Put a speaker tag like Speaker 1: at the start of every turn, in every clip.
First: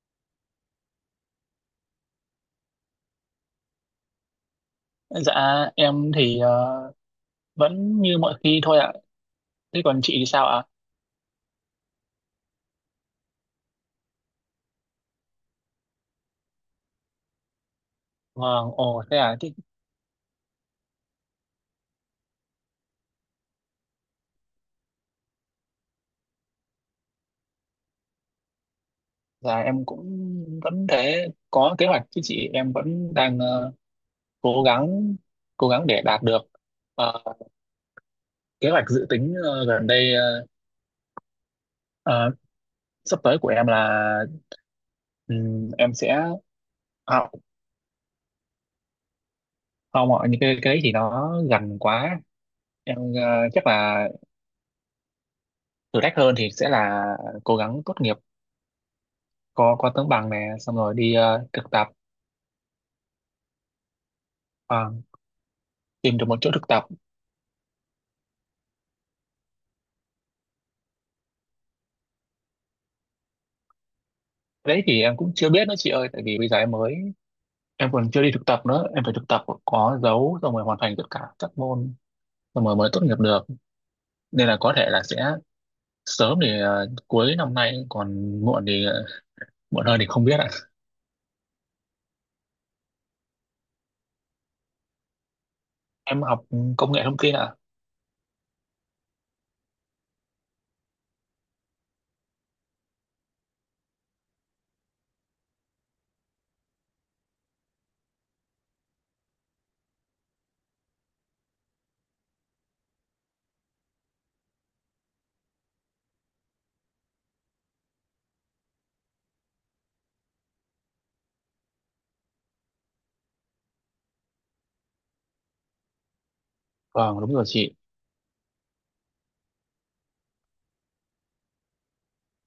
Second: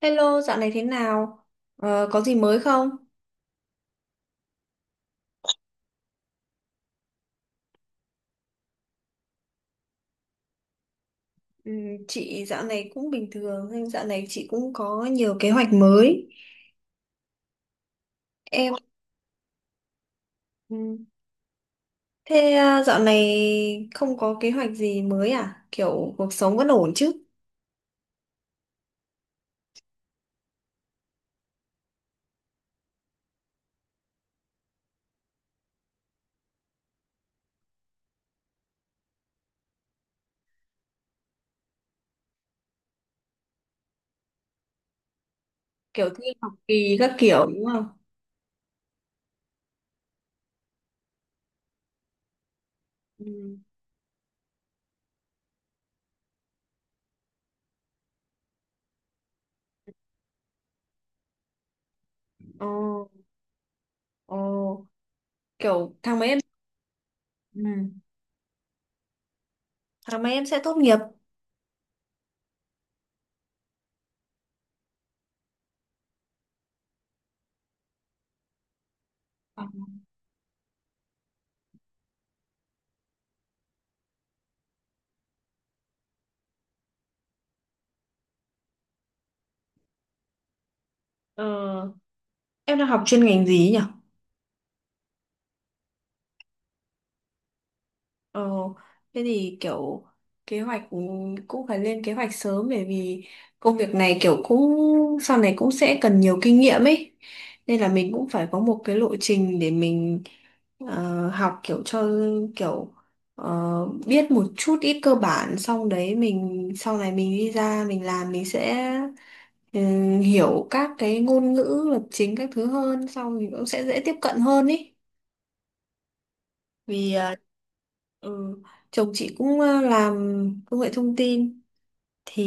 Speaker 1: Hello, dạo này thế nào? Có gì mới không?
Speaker 2: Dạ em thì vẫn như mọi khi thôi ạ. Thế còn chị thì sao ạ?
Speaker 1: Ừ, chị dạo này cũng bình thường, nhưng dạo này chị cũng có nhiều kế hoạch mới.
Speaker 2: Vâng,
Speaker 1: Em,
Speaker 2: ồ thế à, thế,
Speaker 1: ừ, thế à, dạo này không có kế hoạch gì mới à? Kiểu cuộc sống vẫn ổn chứ?
Speaker 2: dạ em cũng vẫn thế, có kế hoạch chứ chị, em vẫn đang cố gắng cố gắng để đạt được Ờ, kế hoạch dự tính gần đây, ờ, sắp tới của em là em
Speaker 1: Kiểu
Speaker 2: sẽ
Speaker 1: thi học kỳ các
Speaker 2: học
Speaker 1: kiểu đúng không?
Speaker 2: không ạ, những cái đấy thì nó gần quá. Em
Speaker 1: Ừ.
Speaker 2: chắc là thử thách hơn thì sẽ là cố gắng tốt nghiệp, có tấm bằng này xong rồi đi thực tập.
Speaker 1: Ồ, ồ,
Speaker 2: Ờ,
Speaker 1: kiểu
Speaker 2: tìm
Speaker 1: tháng mấy
Speaker 2: được
Speaker 1: em,
Speaker 2: một chỗ thực tập.
Speaker 1: ừ. tháng mấy em sẽ tốt nghiệp.
Speaker 2: Cái đấy thì em cũng chưa biết nữa chị ơi, tại vì bây giờ em mới, em còn chưa đi thực tập nữa, em phải thực tập có dấu xong rồi hoàn thành tất cả các môn xong rồi mới tốt nghiệp được, nên là có thể là sẽ sớm thì cuối năm nay, còn muộn thì muộn hơn thì không biết ạ.
Speaker 1: Ờ, em đang học chuyên ngành gì nhỉ?
Speaker 2: Em học công nghệ thông tin ạ.
Speaker 1: Ờ, Thế thì kiểu kế hoạch cũng phải lên kế hoạch sớm, bởi vì công việc này kiểu cũng sau này cũng sẽ cần nhiều kinh nghiệm ấy. Nên là mình cũng phải có một cái lộ trình để mình học kiểu cho kiểu biết một chút ít cơ bản, xong đấy mình sau này mình đi ra mình làm mình sẽ hiểu các cái ngôn ngữ lập trình các thứ hơn, xong mình cũng sẽ dễ tiếp cận hơn ý. Vì
Speaker 2: Vâng đúng rồi chị.
Speaker 1: ừ, chồng chị cũng làm công nghệ thông tin thì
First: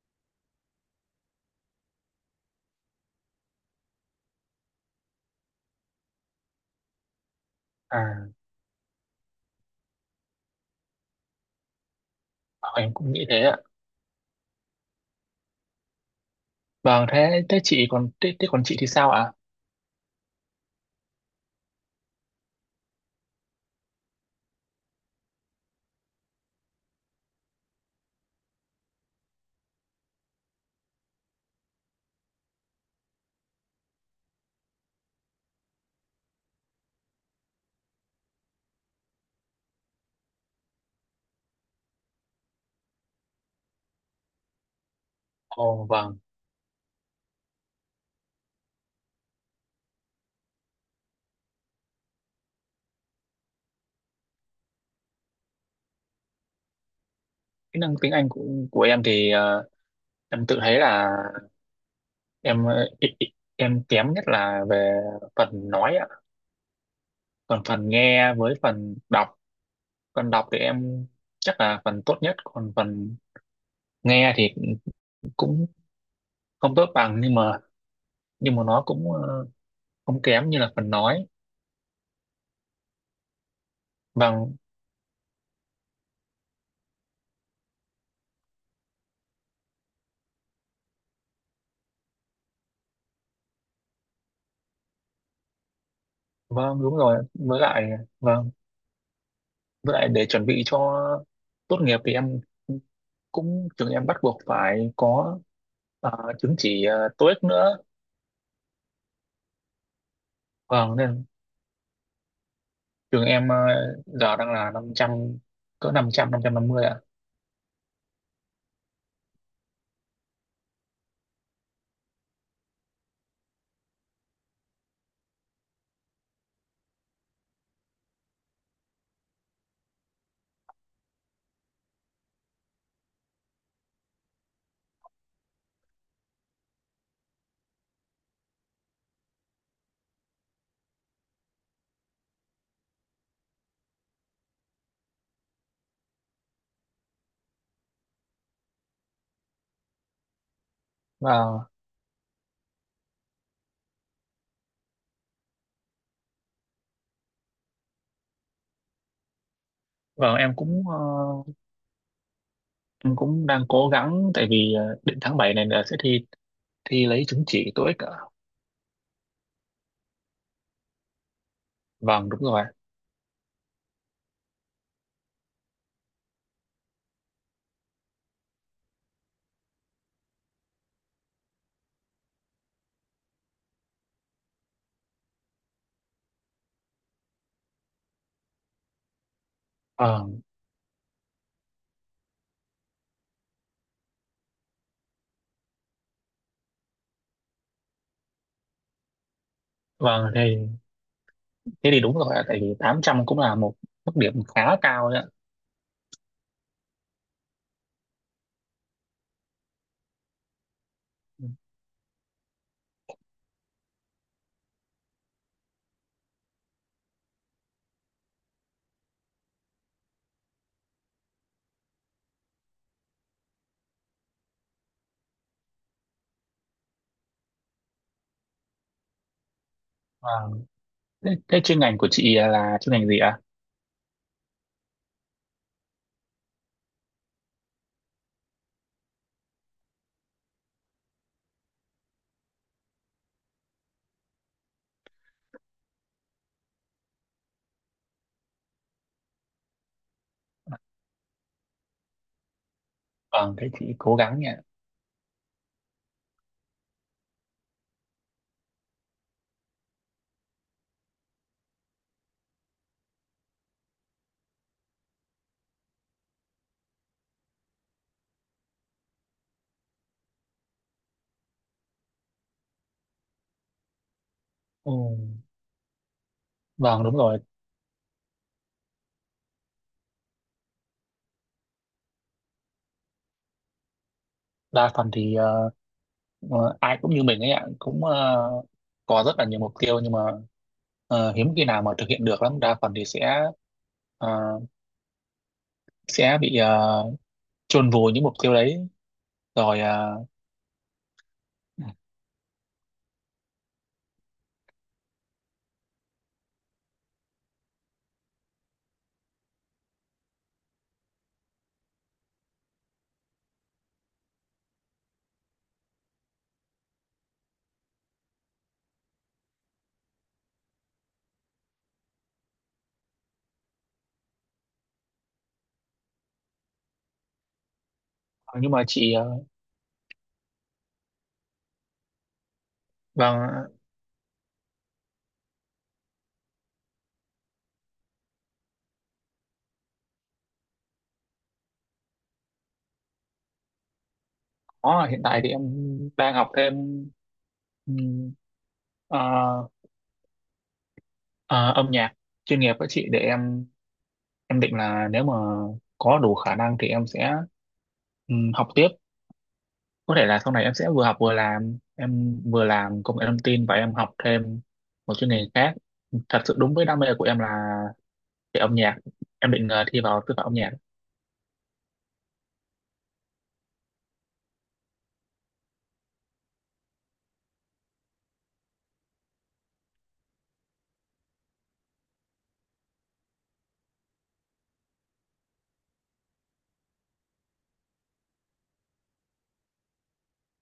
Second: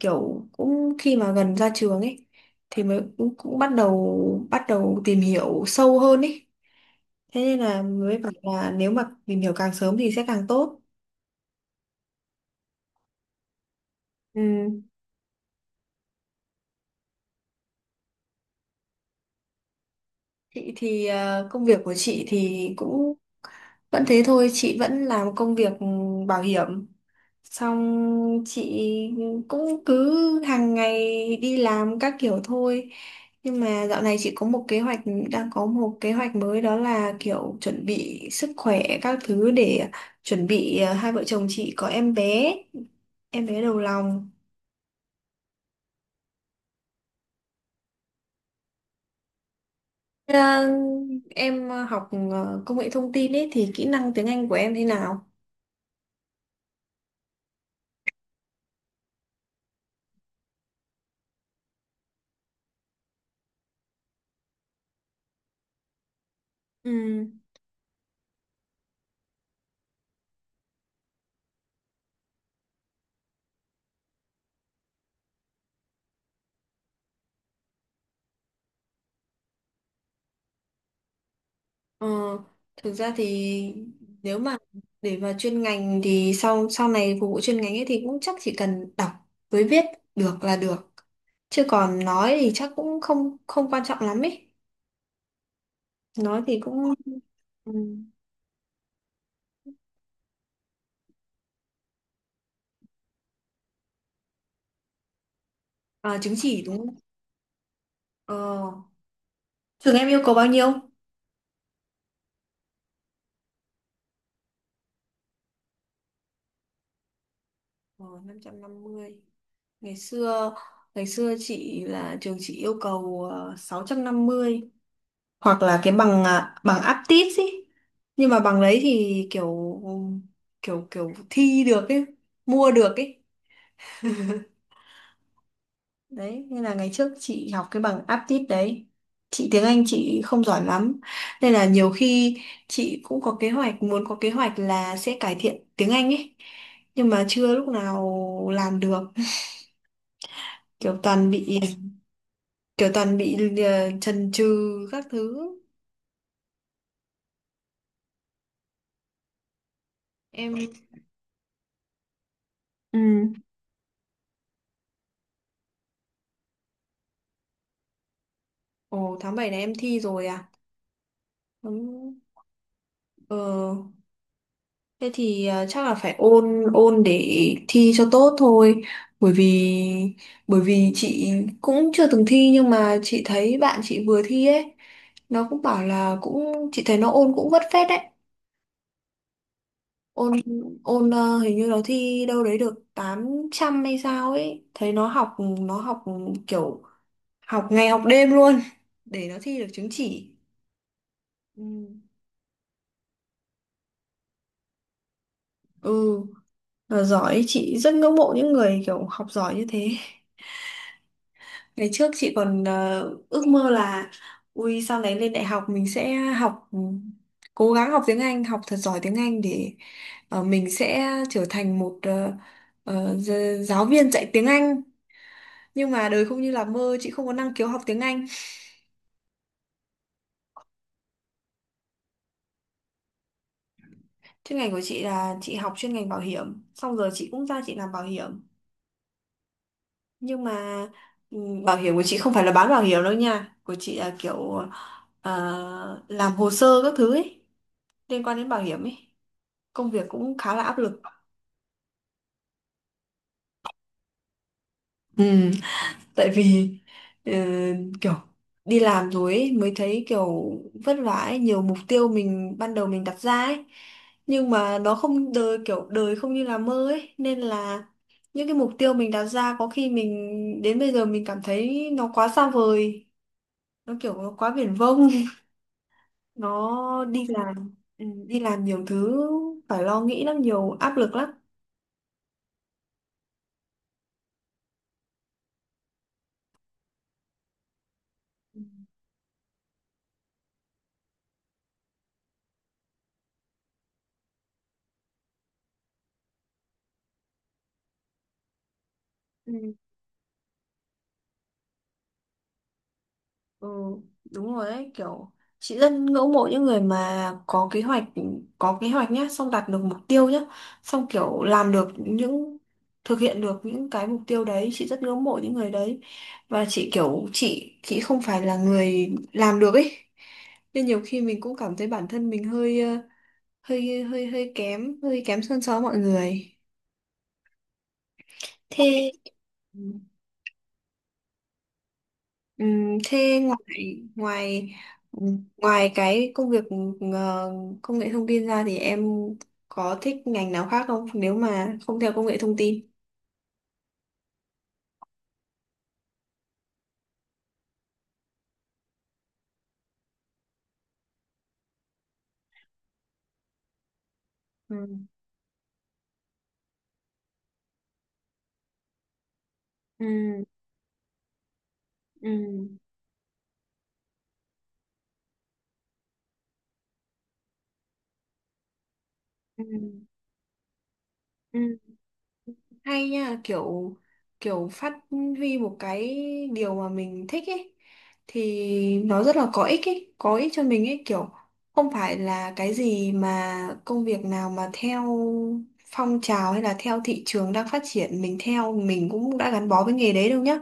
Speaker 1: kiểu cũng khi mà gần ra trường ấy thì mới cũng bắt đầu tìm hiểu sâu hơn ấy. Thế nên là mới bảo
Speaker 2: À
Speaker 1: là nếu mà tìm hiểu càng sớm thì sẽ càng tốt.
Speaker 2: vâng, em cũng nghĩ thế ạ.
Speaker 1: Ừ.
Speaker 2: Vâng, thế thế chị còn thế, thế còn chị thì sao ạ?
Speaker 1: Chị thì công việc của chị thì cũng vẫn thế thôi, chị vẫn làm công việc bảo hiểm, xong chị cũng cứ hàng ngày đi làm các kiểu thôi. Nhưng mà dạo này chị có một kế hoạch, đang có một kế hoạch mới, đó là kiểu chuẩn bị sức khỏe các thứ để chuẩn bị hai vợ chồng chị có em bé, em bé đầu lòng.
Speaker 2: Ồ vâng.
Speaker 1: Ờ, em học công nghệ thông tin ấy thì kỹ năng tiếng Anh của em thế nào?
Speaker 2: Kỹ năng tiếng Anh của em thì em tự thấy là em kém nhất là về phần nói ạ.
Speaker 1: Ừ.
Speaker 2: Còn phần nghe với phần đọc, phần đọc thì em chắc là phần tốt nhất, còn phần nghe thì cũng không tốt bằng, nhưng mà nó cũng không kém như là phần nói.
Speaker 1: Ờ, Thực ra thì nếu mà
Speaker 2: Vâng,
Speaker 1: để vào chuyên ngành thì sau sau này phục vụ chuyên ngành ấy thì cũng chắc chỉ cần đọc với viết được là được, chứ còn nói thì chắc cũng không không quan trọng lắm ấy, nói thì
Speaker 2: vâng
Speaker 1: cũng
Speaker 2: đúng rồi, với
Speaker 1: ừ.
Speaker 2: lại. Vâng, với lại để chuẩn bị cho tốt nghiệp thì em cũng trường em bắt buộc phải có ờ,
Speaker 1: À, chứng
Speaker 2: chứng
Speaker 1: chỉ đúng
Speaker 2: chỉ
Speaker 1: không?
Speaker 2: TOEIC nữa.
Speaker 1: Ờ, Trường em yêu cầu bao nhiêu?
Speaker 2: Vâng, nên trường em giờ đang là 500, cỡ năm 500, 550 ạ.
Speaker 1: Ờ, 550. Ngày xưa ngày xưa chị là trường chị yêu cầu 650, hoặc là cái bằng bằng aptis ý. Nhưng mà bằng đấy thì kiểu kiểu kiểu thi được ấy, mua được ấy. Đấy nên là ngày trước chị học cái bằng aptis đấy. Chị tiếng Anh chị không giỏi lắm, nên là nhiều khi chị cũng có kế hoạch muốn có kế hoạch là sẽ cải thiện tiếng Anh ấy, nhưng mà chưa lúc nào làm được, kiểu toàn bị
Speaker 2: Vâng,
Speaker 1: kiểu toàn bị chần chừ các thứ.
Speaker 2: vâng, em
Speaker 1: Em
Speaker 2: cũng ờ, em
Speaker 1: ừ.
Speaker 2: cũng đang cố gắng tại vì định tháng 7 này là sẽ thi thi lấy chứng chỉ TOEIC ạ.
Speaker 1: Ồ, tháng 7 này em thi rồi à? Ừ,
Speaker 2: Vâng đúng rồi.
Speaker 1: Ờ, thế thì chắc là phải ôn ôn để thi cho tốt thôi, bởi vì chị cũng chưa từng thi, nhưng mà chị thấy bạn chị vừa thi ấy, nó cũng bảo là cũng chị thấy nó ôn cũng vất phết đấy. ôn
Speaker 2: Vâng,
Speaker 1: ôn hình như nó thi đâu đấy được 800 hay sao ấy, thấy nó học kiểu học ngày học đêm luôn để nó thi được chứng chỉ.
Speaker 2: vâng thì
Speaker 1: ừ,
Speaker 2: thế thì đúng rồi ạ, tại vì 800 cũng là một mức điểm khá cao đấy ạ.
Speaker 1: ừ. Là giỏi, chị rất ngưỡng mộ những người kiểu học giỏi như thế. Ngày trước chị còn ước mơ là ui sau này lên đại học mình sẽ học, cố gắng học tiếng Anh, học thật giỏi tiếng Anh để mình sẽ trở thành một giáo viên dạy tiếng Anh. Nhưng mà đời không như là mơ, chị không có năng khiếu học tiếng Anh.
Speaker 2: Vâng, thế chuyên ngành của chị là chuyên ngành gì ạ?
Speaker 1: Chuyên ngành của chị là chị học chuyên ngành bảo hiểm, xong rồi chị cũng ra chị làm bảo hiểm. Nhưng mà ừ, bảo hiểm của chị không phải là bán bảo hiểm đâu nha, của chị là kiểu làm hồ sơ các thứ ấy, liên quan đến bảo hiểm ấy. Công việc cũng khá là áp lực.
Speaker 2: Vâng, thế chị cố gắng nhỉ.
Speaker 1: ừ, Tại vì ờ, kiểu đi làm rồi ấy, mới thấy kiểu vất vả ấy, nhiều mục tiêu mình ban đầu mình đặt ra ấy, nhưng mà nó không đời kiểu đời không như là mơ ấy, nên là những cái mục tiêu mình đặt ra có khi mình đến bây giờ mình cảm thấy nó quá xa vời, nó kiểu nó quá viển
Speaker 2: Ừ.
Speaker 1: vông.
Speaker 2: Vâng
Speaker 1: Nó
Speaker 2: đúng
Speaker 1: đi
Speaker 2: rồi,
Speaker 1: làm, đi làm nhiều thứ phải lo nghĩ lắm, nhiều áp lực lắm.
Speaker 2: đa phần thì ai cũng như mình ấy ạ, cũng có rất là nhiều mục tiêu nhưng mà hiếm khi nào mà thực hiện được lắm, đa phần thì ờ, sẽ bị chôn vùi những mục tiêu đấy
Speaker 1: Ừ.
Speaker 2: rồi,
Speaker 1: Ừ, đúng rồi đấy, kiểu chị rất ngưỡng mộ những người mà có kế hoạch nhá, xong đạt được mục tiêu nhá, xong kiểu làm được những thực hiện được những cái mục tiêu đấy, chị rất ngưỡng mộ những người đấy. Và chị kiểu chị không phải là người làm được ấy, nên nhiều khi mình cũng cảm thấy bản thân mình hơi hơi kém hơn so với mọi người.
Speaker 2: nhưng mà
Speaker 1: Thế
Speaker 2: chị
Speaker 1: Thế
Speaker 2: vâng.
Speaker 1: ngoài ngoài ngoài cái công việc ờ, công nghệ thông tin ra thì em có thích ngành nào khác không, nếu mà không theo công nghệ thông tin?
Speaker 2: Có, hiện tại thì em đang học thêm ừm, ờ, ờ, âm nhạc chuyên nghiệp với chị, để em định
Speaker 1: Ừ.
Speaker 2: là nếu mà có đủ khả năng thì em sẽ học tiếp,
Speaker 1: Ừ.
Speaker 2: có thể là sau này em sẽ vừa học vừa làm,
Speaker 1: Ừ.
Speaker 2: em vừa làm công nghệ thông tin và em học thêm một chuyên ngành khác thật sự đúng với đam mê của em là về âm nhạc. Em định thi vào sư phạm âm nhạc.
Speaker 1: Ừ. Hay nha, kiểu kiểu phát huy một cái điều mà mình thích ấy thì nó rất là có ích ấy, có ích cho mình ấy, kiểu không phải là cái gì mà công việc nào mà theo phong trào hay là theo thị trường đang phát triển mình theo, mình cũng đã gắn bó với nghề đấy đâu nhá,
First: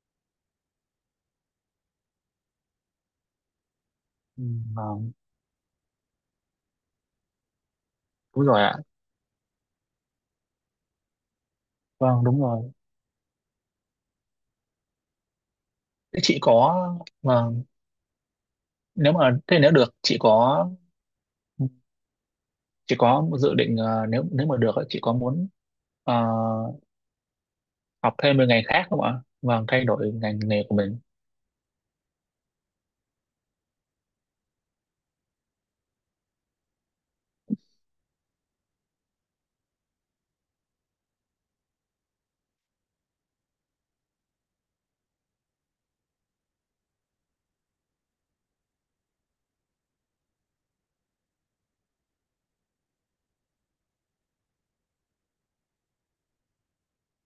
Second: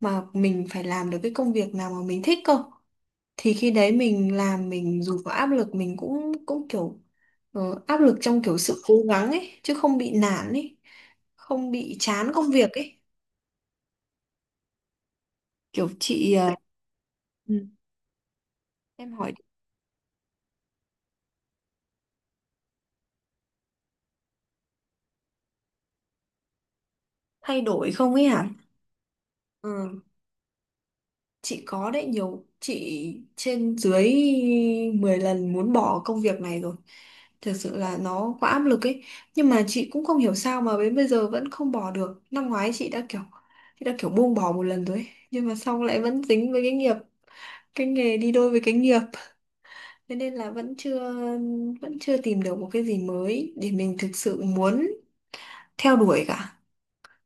Speaker 1: mà mình phải làm được cái công việc nào mà mình thích cơ, thì khi đấy mình
Speaker 2: Ừ.
Speaker 1: làm mình
Speaker 2: Vâng,
Speaker 1: dù có áp lực mình cũng cũng kiểu áp lực trong
Speaker 2: đúng
Speaker 1: kiểu
Speaker 2: rồi ạ.
Speaker 1: sự cố gắng ấy chứ không bị nản ấy, không bị
Speaker 2: Vâng,
Speaker 1: chán
Speaker 2: đúng
Speaker 1: công việc
Speaker 2: rồi.
Speaker 1: ấy. Kiểu
Speaker 2: Thế
Speaker 1: chị
Speaker 2: chị có, vâng,
Speaker 1: ừ, em
Speaker 2: nếu
Speaker 1: hỏi
Speaker 2: mà thế, nếu được chị có dự định nếu nếu mà được ấy, chị có muốn ờ,
Speaker 1: thay đổi không
Speaker 2: học
Speaker 1: ấy
Speaker 2: thêm một
Speaker 1: hả.
Speaker 2: ngành khác không ạ? Vâng, thay
Speaker 1: Ừ.
Speaker 2: đổi ngành nghề của mình.
Speaker 1: Chị có đấy, nhiều chị trên dưới 10 lần muốn bỏ công việc này rồi. Thật sự là nó quá áp lực ấy. Nhưng mà chị cũng không hiểu sao mà đến bây giờ vẫn không bỏ được. Năm ngoái chị đã kiểu buông bỏ một lần rồi ấy. Nhưng mà xong lại vẫn dính với cái nghiệp, cái nghề đi đôi với cái nghiệp. Thế nên là vẫn chưa tìm được một cái gì mới để mình thực sự muốn theo đuổi cả.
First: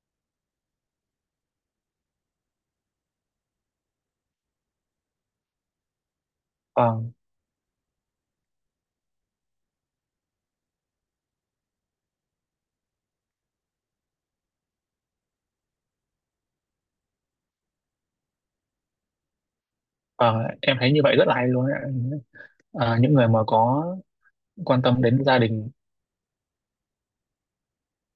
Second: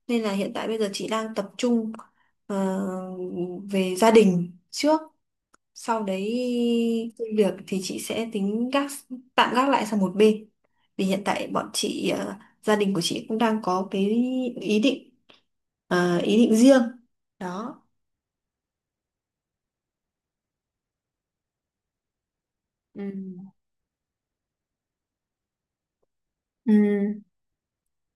Speaker 1: Nên là hiện tại bây giờ chị đang tập trung ờ, về gia đình trước, sau đấy
Speaker 2: Vâng.
Speaker 1: công việc thì chị sẽ tính gác, tạm gác lại sang một bên. Vì hiện tại bọn chị gia đình của chị cũng đang có cái ý định, ý định riêng đó.
Speaker 2: Ờ, em thấy như vậy rất là hay luôn ấy. Ờ,
Speaker 1: Ừ.
Speaker 2: những người mà có quan tâm đến gia đình,
Speaker 1: Ừ,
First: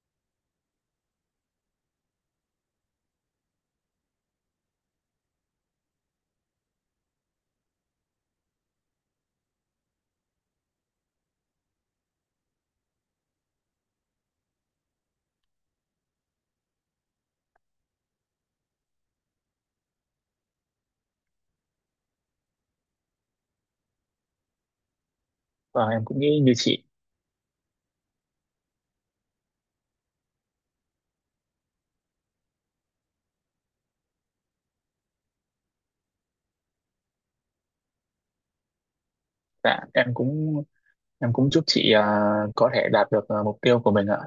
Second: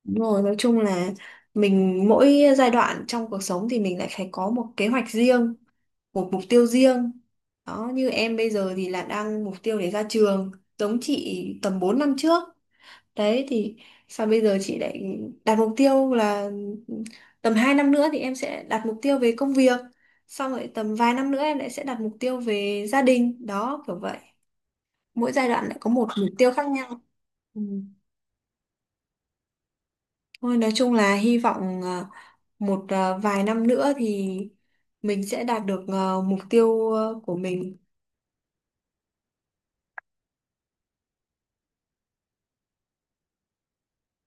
Speaker 1: đúng rồi, nói chung là mình mỗi giai đoạn trong cuộc sống thì mình lại phải có một kế hoạch riêng, một mục tiêu riêng. Đó, như em bây giờ thì là đang mục tiêu để ra trường, giống chị tầm 4 năm trước. Đấy thì sao bây giờ chị lại đặt mục tiêu là tầm 2 năm nữa thì em sẽ đặt mục tiêu về công việc. Xong rồi tầm vài năm nữa em lại sẽ đặt mục tiêu về gia đình. Đó kiểu vậy. Mỗi giai đoạn lại
Speaker 2: và
Speaker 1: có
Speaker 2: em
Speaker 1: một
Speaker 2: cũng
Speaker 1: mục
Speaker 2: nghĩ
Speaker 1: tiêu
Speaker 2: như
Speaker 1: khác
Speaker 2: chị.
Speaker 1: nhau. Ừ. Thôi nói chung là hy vọng vài năm nữa thì mình sẽ đạt được mục tiêu của mình.
Speaker 2: Dạ em cũng, chúc chị có thể đạt được mục tiêu của mình ạ.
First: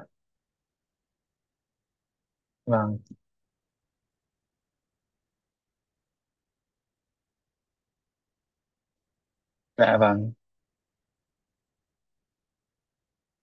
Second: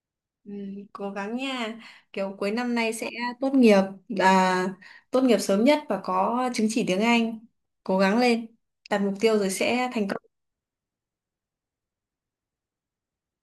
Speaker 1: Ừ, cố gắng nha, kiểu cuối năm nay
Speaker 2: Vâng
Speaker 1: sẽ tốt nghiệp, là tốt nghiệp sớm nhất và có chứng chỉ tiếng Anh, cố gắng lên, đặt mục tiêu rồi sẽ
Speaker 2: dạ
Speaker 1: thành
Speaker 2: vâng.